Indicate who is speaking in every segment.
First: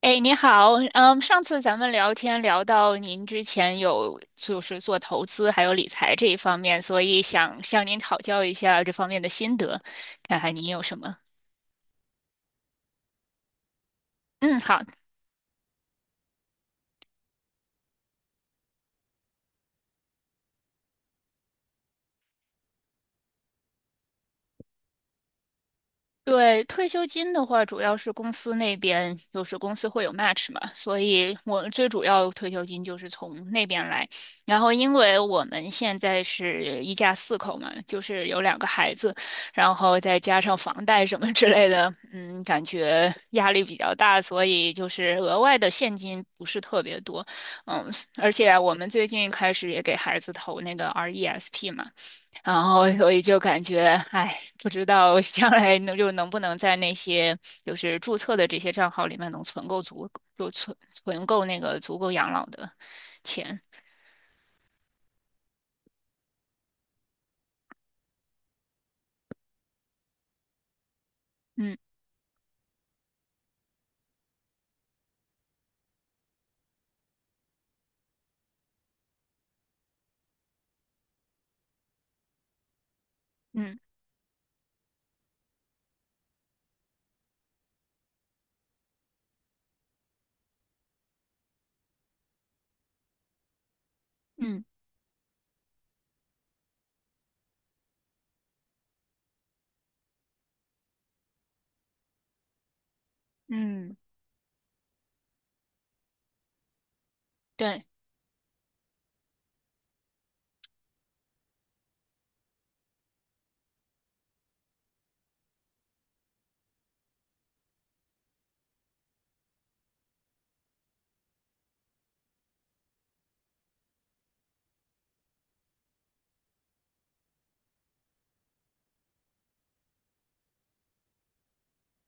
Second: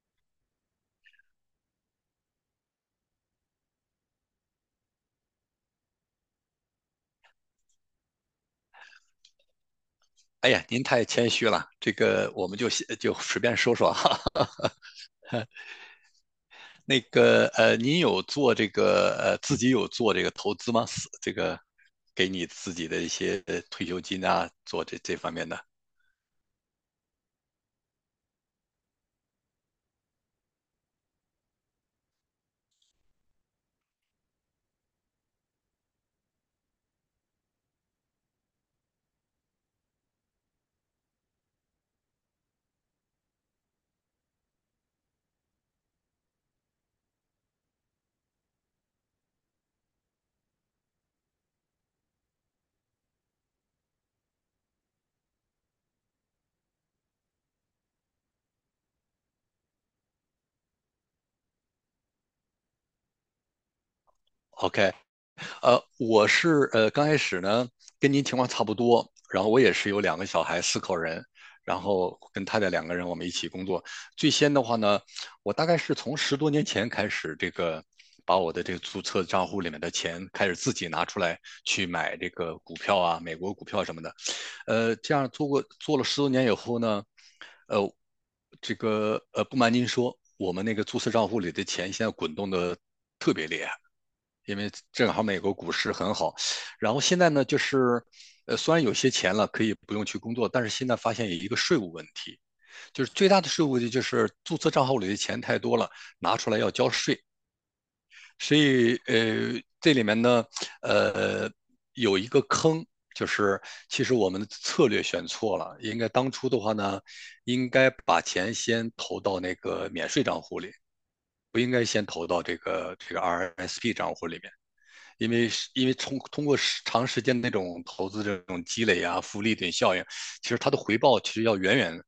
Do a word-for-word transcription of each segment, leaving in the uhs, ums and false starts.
Speaker 1: 哎，你好，嗯，上次咱们聊天聊到您之前有就是做投资还有理财这一方面，所以想向您讨教一下这方面的心得，看
Speaker 2: 哎
Speaker 1: 看您
Speaker 2: 呀，
Speaker 1: 有
Speaker 2: 您
Speaker 1: 什
Speaker 2: 太
Speaker 1: 么。
Speaker 2: 谦虚了，这个我们就先就随便说说哈。
Speaker 1: 嗯，好，
Speaker 2: 那个呃，您有做这个呃自己有做这个投资吗？是这个给你自己的一些呃退休金啊，做这这方面的。
Speaker 1: 对，退休金的话，主要是公司那边，就是公司会有 match 嘛，所以我最主要退休金就是从那边来。然后，因为我们现在是一家四口嘛，就是有两个孩子，然后再加上房贷什么之类的，嗯，感觉压力比较大，所以就是额外的现金不是特别多。嗯，而且我们最近开始也给孩子投那个 R E S P 嘛。然后所以就感觉，哎，不知道将来能就能不能在那些就是注册的这些账号里面能存够足，就存存够那个足够养老的钱。
Speaker 2: OK，呃，我是呃刚开始呢，跟您情况差不多，然后我也是有两个小孩，四口人，
Speaker 1: 嗯
Speaker 2: 然后跟太太两个人我们一起工作。最先的话呢，我大概是从十多年前开始，这个把我的这个注册账户里面的钱开始自己拿出来去买这个股票啊，美国股
Speaker 1: 嗯
Speaker 2: 票什么的。呃，这样做过做了十多年以后呢，呃，这个呃，不瞒您说，我们那个注册账户里的钱现在滚动的特别厉害，因
Speaker 1: 嗯
Speaker 2: 为正好美国股市很好。然后现在呢，就是呃，虽然有些钱了可以不用去工作，但是现在发现有一个税务问题，就是最大的税务问题
Speaker 1: 嗯，
Speaker 2: 就是注册账户里的钱太多了，拿出来要交税。
Speaker 1: 对，
Speaker 2: 所以呃，这里面呢，呃，有一个坑，就是其实我们的策略选错了，应该当初的话呢，应该把钱先投到那个免税账户里，不应该先投到这个这个 R S P 账户里面。因为是因为通通过长时间那种投资这种积累啊、复利等效应，其实它的回报其实要远远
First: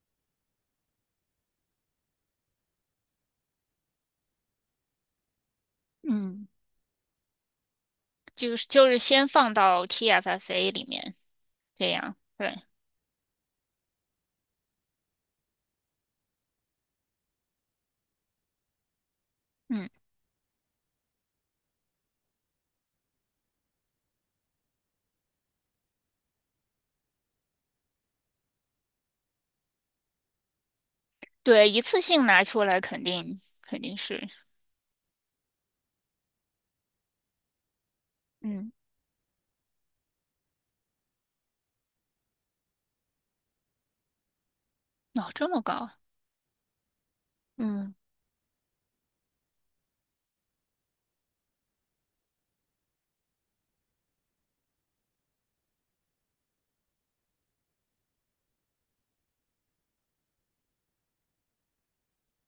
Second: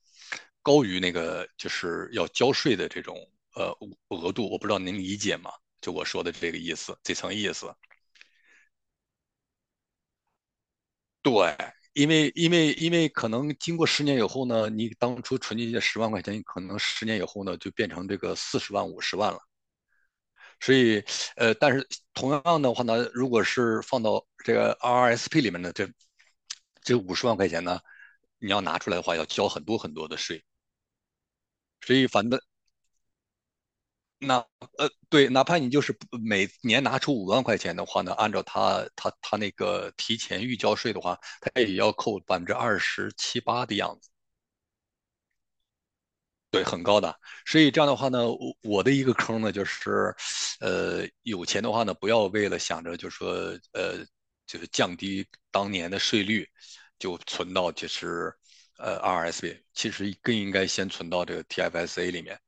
Speaker 2: 高于那个就是要交税的这种呃额度。我不知道您理解吗？就我说的
Speaker 1: 嗯，
Speaker 2: 这个意思，这层意思。
Speaker 1: 就是就是先放到 T F S A 里面，
Speaker 2: 对，
Speaker 1: 这
Speaker 2: 因
Speaker 1: 样
Speaker 2: 为因
Speaker 1: 对。
Speaker 2: 为因为可能经过十年以后呢，你当初存进去十万块钱，可能十年以后呢就变成这个四十万、五十万了。
Speaker 1: 嗯
Speaker 2: 所以，呃，但是同样的话呢，如果是放到这个 R R S P 里面的这这五十万块钱呢，你要拿出来的话，要交很多很多的税。
Speaker 1: 对，一
Speaker 2: 所
Speaker 1: 次
Speaker 2: 以，
Speaker 1: 性
Speaker 2: 反正
Speaker 1: 拿出来肯定肯定是。
Speaker 2: 那呃，对，哪怕你就是每年拿出五万块钱的话呢，按照
Speaker 1: 嗯，
Speaker 2: 他他他那个提前预交税的话，他也要扣百分之二十七八的样子。
Speaker 1: 哦，这么高啊。
Speaker 2: 所以这样
Speaker 1: 嗯
Speaker 2: 的话呢，我我的一个坑呢，就是，呃，有钱的话呢，不要为了想着就说，呃，就是降低当年的税率，就存到就是，呃，R S P，其实更应该先存到这个 T F S A 里面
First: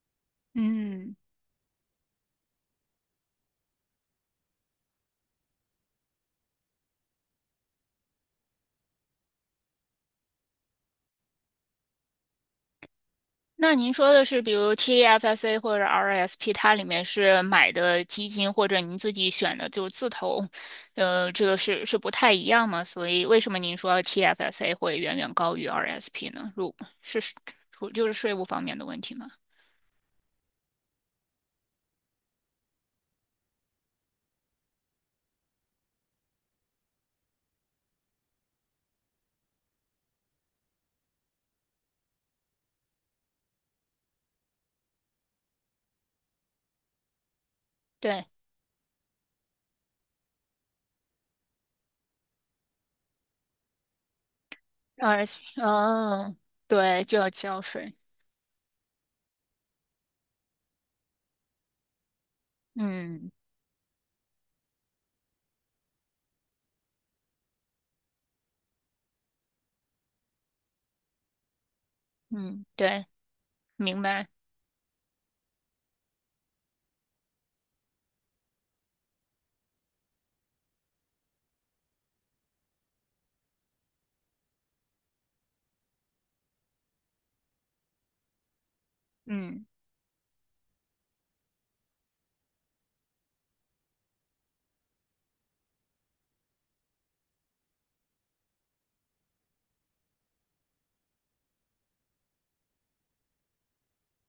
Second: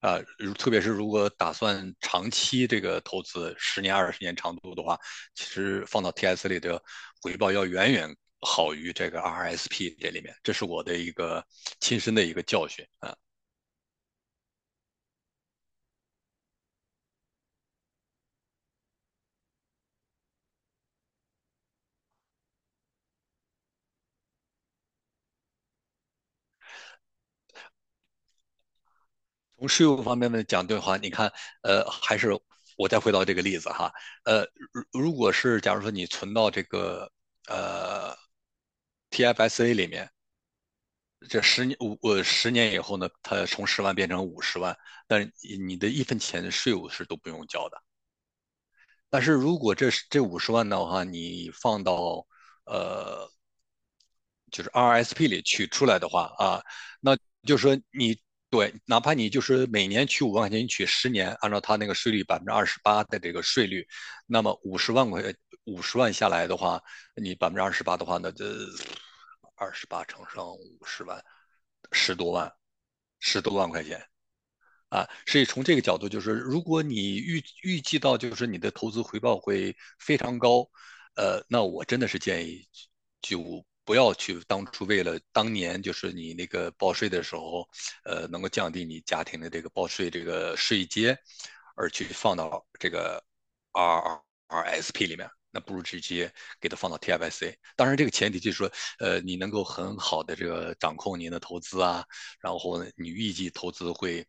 Speaker 2: 啊，如特别是如
Speaker 1: 嗯。
Speaker 2: 果打算长期这个投资，十年、二十年长度的话，其实放到 T S a 里的回报要远远好于这个 R S P 这里面，这是我的一个亲身的一个教训啊。
Speaker 1: 那您说的是，比如 T F S A 或者 R S P，它里面是买的基金，或者您自己选的就是自投，呃，这个是是不太一样嘛？所以为什么您说 T F S A 会远远高于 R S P 呢？如是是就是税务方面的问题吗？
Speaker 2: 从税务方面的讲的话，你看，呃，还是我再回到这个例子哈，呃，如如果是假如说你存到这个呃 T F S A 里面，这十年五呃十年以后呢，它从十万变成五十万，但是你的一分钱的税务是都不用交的。
Speaker 1: 对
Speaker 2: 但是如果这这五十万的话，你放到呃就是 R S P 里
Speaker 1: ，R S P，
Speaker 2: 取出来的话
Speaker 1: 嗯，
Speaker 2: 啊，
Speaker 1: 对，
Speaker 2: 那
Speaker 1: 就要
Speaker 2: 就
Speaker 1: 交
Speaker 2: 是说
Speaker 1: 税。
Speaker 2: 你，对，哪怕你就是每年取五万块钱，你取十年，按照它那个税率百分之二十八的
Speaker 1: 嗯
Speaker 2: 这个税率，那么五十万块五十万下来的话，你百分之二十八的话呢，那这二十八乘上五十万，十多万，
Speaker 1: 嗯，对，
Speaker 2: 十多万块
Speaker 1: 明
Speaker 2: 钱。
Speaker 1: 白。
Speaker 2: 啊，所以从这个角度，就是如果你预预计到就是你的投资回报会非常高，呃，那我真的是建议就不要去当初为了当年就是你那个报税的时候，呃，能够降低你家庭的这
Speaker 1: 嗯，
Speaker 2: 个报税这个税阶，而去放到这。R R S P 里面，那不如直接给它放到 T F S A。当然，这个前提就是说，呃，你能够很好的这个掌控您的投资啊，然后你预计投资会，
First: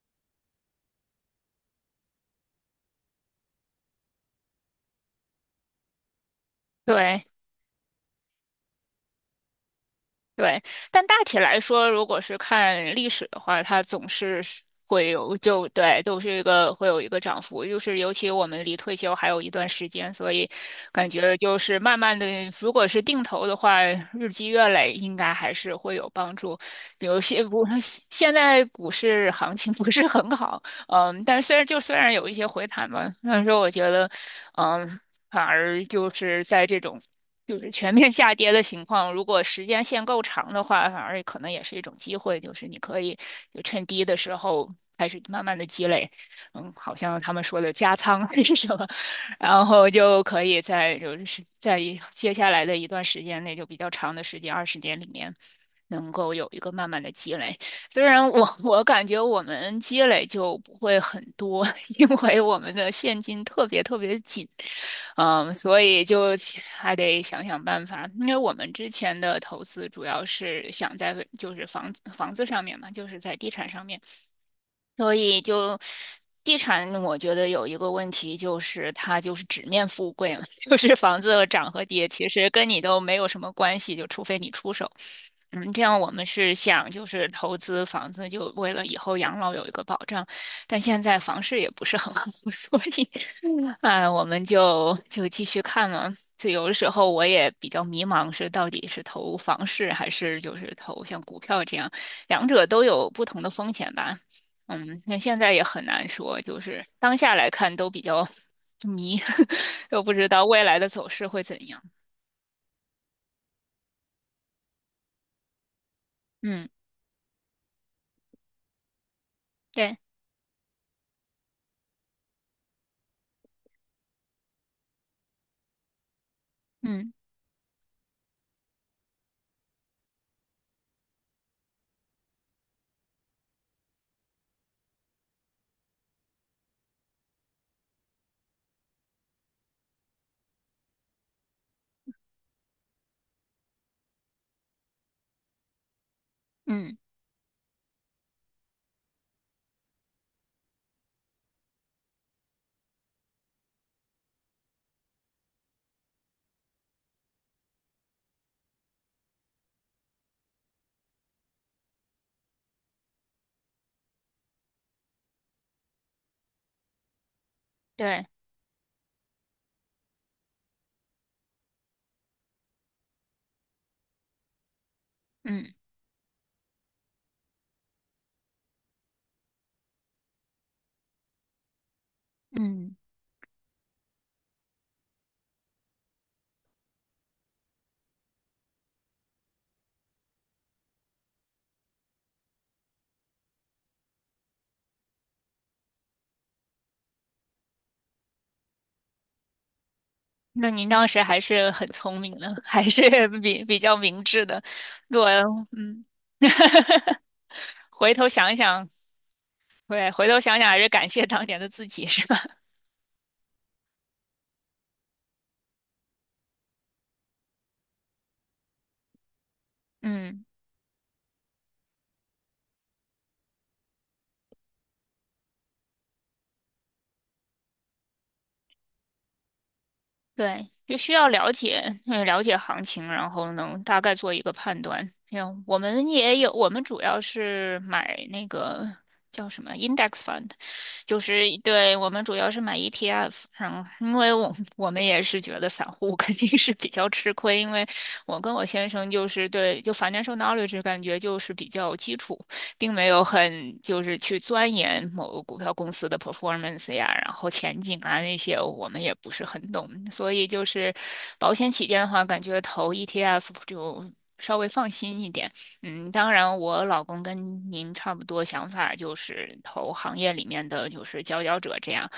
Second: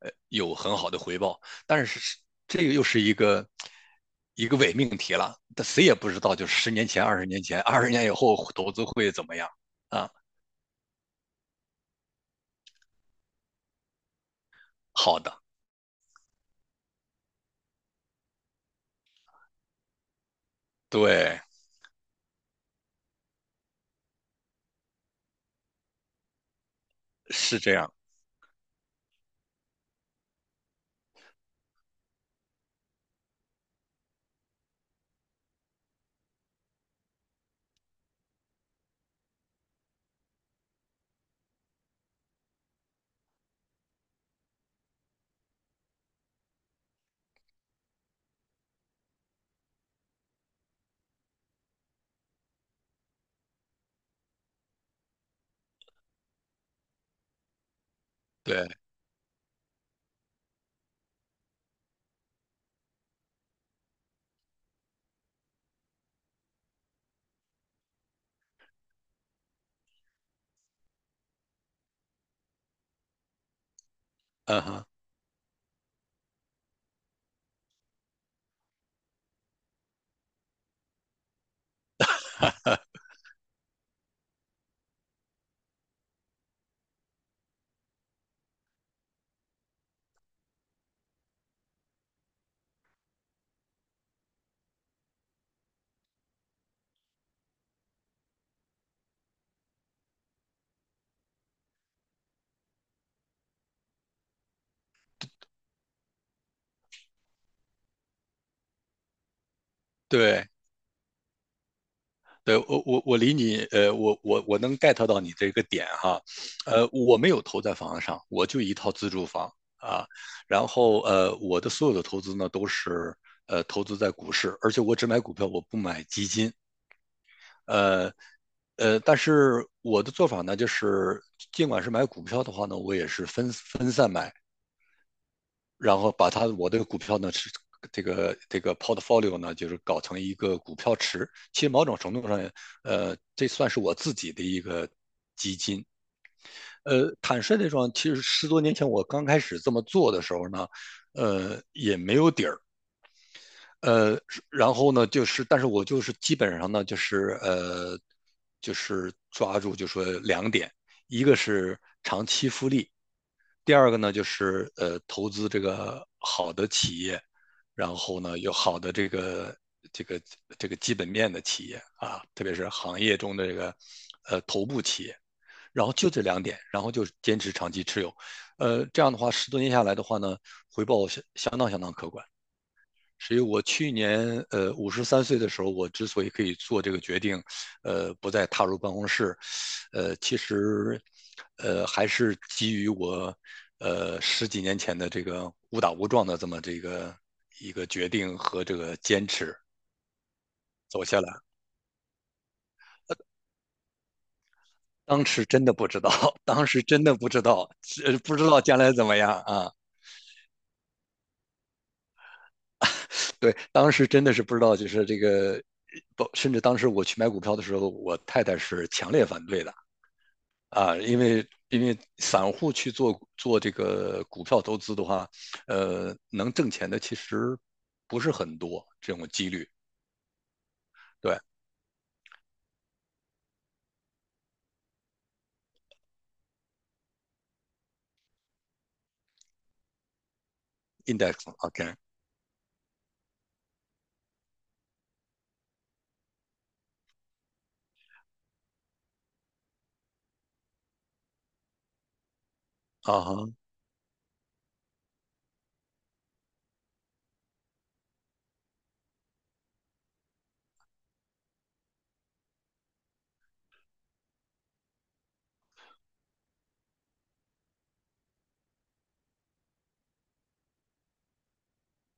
Speaker 2: 呃，有很好的回报。但是这个又是一个一个伪命题了，但谁也不知道，就是十年前、二
Speaker 1: 对。
Speaker 2: 十年前、二十年以后投资会怎么样啊？
Speaker 1: 对，但大体来说，如果是看历史的话，它总是是会
Speaker 2: 好的，
Speaker 1: 有就对，都是一个会有一个涨幅，就是尤其我们离退休还有一段时间，所以感觉
Speaker 2: 对，
Speaker 1: 就是慢慢的，如果是定投的话，日积月累应该还是会有帮助。比如现
Speaker 2: 是
Speaker 1: 不
Speaker 2: 这样，
Speaker 1: 现现在股市行情 不是很好。嗯，但是虽然就虽然有一些回弹吧，但是我觉得，嗯，反而就是在这种。就是全面下跌的情况，如果时间线够长的话，反而可能也是一种机会，就是你可以就趁低的时候开始慢慢的积累。嗯，好像他们说的加仓还是什么，然后就可以在就是在一接下来的一段时间内，就比较长的时间，二十年里面，能够有一个慢慢的积累。虽然我
Speaker 2: 对，
Speaker 1: 我感觉我们积累就不会很多，因为我们的现金特别特别地紧。嗯，所以就还得想想办法。因为我们之前的投资主要是想在就是房房子上面嘛，就是在地产上面。
Speaker 2: 嗯哼，
Speaker 1: 所以就地产，我觉得有一个问题就是它就是纸面富贵嘛，就是房子涨和跌其实跟你都没有什么关系，就除非你出手。嗯，这样我们是想就是投资房子，就为了以后养老有一个保障，但现在房市也不是很好，所以哎，我们就就继续看嘛。就有的时候我也比较迷茫，是到底是投房市还是就是投像股票这样，两者都有不同的风险吧。嗯，那现在也很难说，就是当下来看都比较迷，都不知道
Speaker 2: 对。
Speaker 1: 未来的走势会怎样。
Speaker 2: 对我我我理你，呃，我我我能 get 到你这个点哈，
Speaker 1: 嗯，
Speaker 2: 呃，我没有投在房子上，我就一套自住房
Speaker 1: 对，
Speaker 2: 啊，然后呃，我的所有的投资呢都是呃投资在股市，而且我只买股票，我不买基金，
Speaker 1: 嗯
Speaker 2: 呃呃，但是我的做法呢就是，尽管是买股票的话呢，我也是分分散买，然后把它我的股票呢是这个这个 portfolio 呢，就是搞成一个股票池。其实某种程度上，呃，这算是我自己的一个基金。
Speaker 1: 嗯，
Speaker 2: 呃，坦率地说，其实十多年前我刚开始这么做的时候呢，呃，也没有底儿。呃，然后呢，就是但是我就是基本上呢，就是呃，就是抓住就说两点，一个是长期复利，第二个呢，就是呃，投资这个好的企业，然后
Speaker 1: 对，
Speaker 2: 呢，有好的这个这个这个基本面的企业啊，特别是行业中的这个呃头部企业。
Speaker 1: 嗯
Speaker 2: 然后就这两点，然后就坚持长期持有，呃，这样的话，十多年下来的话呢，回报相相当相当可观。
Speaker 1: 嗯。
Speaker 2: 所以我去年呃五十三岁的时候，我之所以可以做这个决定，呃，不再踏入办公室，呃，其实呃还是基于我呃十几年前的这个误打误撞的这么这个一个决定和这个坚持。
Speaker 1: 那您
Speaker 2: 走
Speaker 1: 当
Speaker 2: 下
Speaker 1: 时
Speaker 2: 来，
Speaker 1: 还是很聪明的，还是比比较明智的。如
Speaker 2: 当
Speaker 1: 果
Speaker 2: 时真的不知
Speaker 1: 嗯。
Speaker 2: 道，当时真的 不知道，
Speaker 1: 回
Speaker 2: 呃，
Speaker 1: 头
Speaker 2: 不知
Speaker 1: 想
Speaker 2: 道将
Speaker 1: 想，
Speaker 2: 来怎么样啊？
Speaker 1: 对，回头想想还是感谢当年的自己，是吧？
Speaker 2: 对，当时真的是不知道，就是这个，不，甚至当时我去买股票的时候，我太太是强烈反对的，
Speaker 1: 嗯，
Speaker 2: 啊，因为因为散户去做做这个股票投资的话，呃，能挣钱的其实不是很多，这种几率。
Speaker 1: 对，就需要
Speaker 2: 对
Speaker 1: 了解，呃了解行情，然后能大概做一个判断。像我们也有，我们主要是买那个叫什么 index fund，就是
Speaker 2: ，index，OK，
Speaker 1: 对，
Speaker 2: okay，
Speaker 1: 我们主要是买 E T F。然后，因为我我们也是觉得散户肯定是比较吃亏，因为我跟我先生就是对，就 financial knowledge 感觉就是比较基础。并没
Speaker 2: 啊
Speaker 1: 有
Speaker 2: 哈，
Speaker 1: 很就是去钻研某个股票公司的 performance 呀，然后前景啊那些，我们也不是很懂。所以就是保险起见的话，感觉投 E T F 就稍微放心一点。嗯，当然，我老公跟您差不多想法，就是投行业里面的就是佼佼者这样。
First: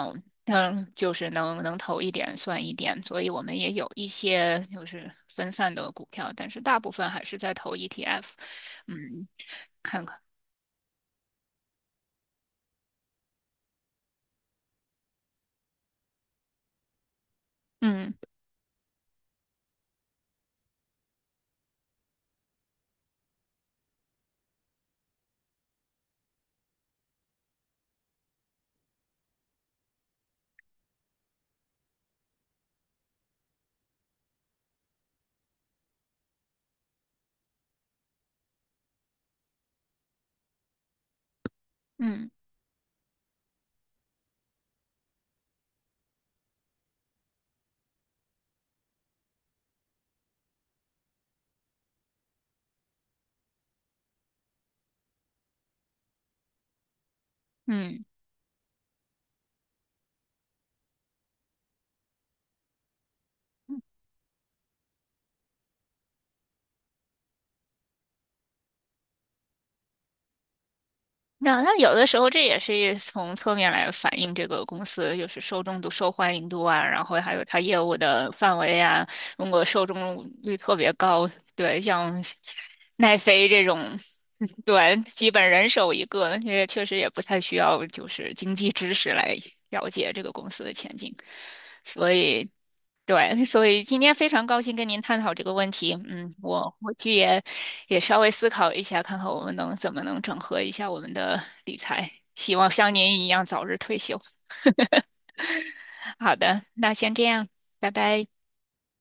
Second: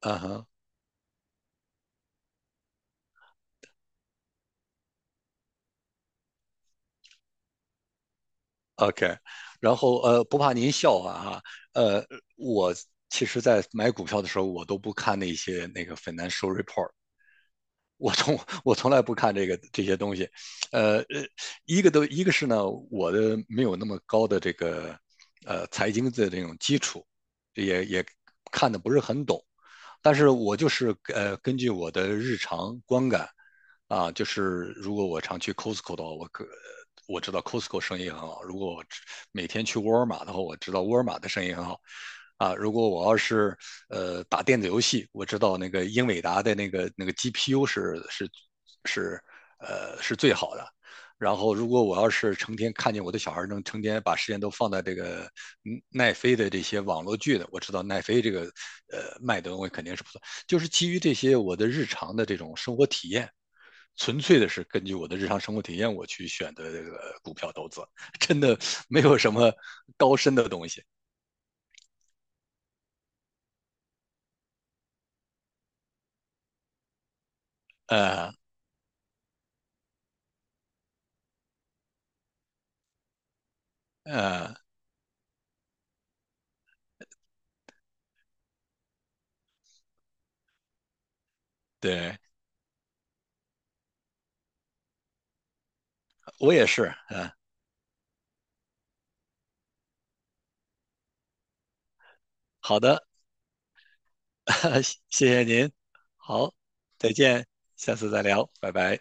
Speaker 2: 啊哈
Speaker 1: 嗯，就是能能投一点算一点，所以我们也有一些就是分散的股票，但是大部分还是在投 E T F。
Speaker 2: ，OK。
Speaker 1: 嗯，
Speaker 2: 然后
Speaker 1: 看看。
Speaker 2: 呃，不怕您笑话哈，呃，我其实在买股票的时候，我都不看那些那个 financial report，我
Speaker 1: 嗯
Speaker 2: 从我从来不看这个这些东西，呃呃，一个都一个是呢，我的没有那么高的这个呃财经的这种基础，也也看的不是很懂。但是我就是呃根据我的日常观感啊，就是如果我常去 Costco 的话，我可我知道 Costco 生意很好；如果我每天去沃尔玛的话，我知道沃尔玛的生意很好。
Speaker 1: 嗯
Speaker 2: 啊，如果我要是呃打电子游戏，我知道那个英伟达的那个那个 G P U 是是是呃是最好的。然后，如果我要是成天看见我的小孩能成天把时间都放在这个嗯奈飞的这些网络剧的，我知道奈
Speaker 1: 嗯，
Speaker 2: 飞这个呃卖的东西肯定是不错，就是基于这些我的日常的这种生活体验，纯粹的是根据我的日常生活体验我去选的这个股票投资，真的 没有什么高深的东西。
Speaker 1: 那那有的时候这也是一从侧面来反映这个公司就是受众度、受欢迎度啊，然后还有它业务的
Speaker 2: 呃
Speaker 1: 范围啊。如果受众率特别高，对，像奈飞这种，
Speaker 2: 呃，
Speaker 1: 对，基本人手一个，也确实也不太需要就是经济知识来了解这个公司的前景。所
Speaker 2: 对
Speaker 1: 以，对，所以今天非常高兴跟您探讨这个问题。嗯，
Speaker 2: 我也
Speaker 1: 我
Speaker 2: 是，
Speaker 1: 回去
Speaker 2: 嗯、呃
Speaker 1: 也也稍微思考一下，看看我们能怎么能整合一下我们的理财。希望
Speaker 2: 好
Speaker 1: 像
Speaker 2: 的，
Speaker 1: 您一样早日退休。
Speaker 2: 谢谢您，
Speaker 1: 好
Speaker 2: 好，
Speaker 1: 的，那
Speaker 2: 再
Speaker 1: 先这
Speaker 2: 见，
Speaker 1: 样，拜
Speaker 2: 下次再
Speaker 1: 拜。
Speaker 2: 聊，拜拜。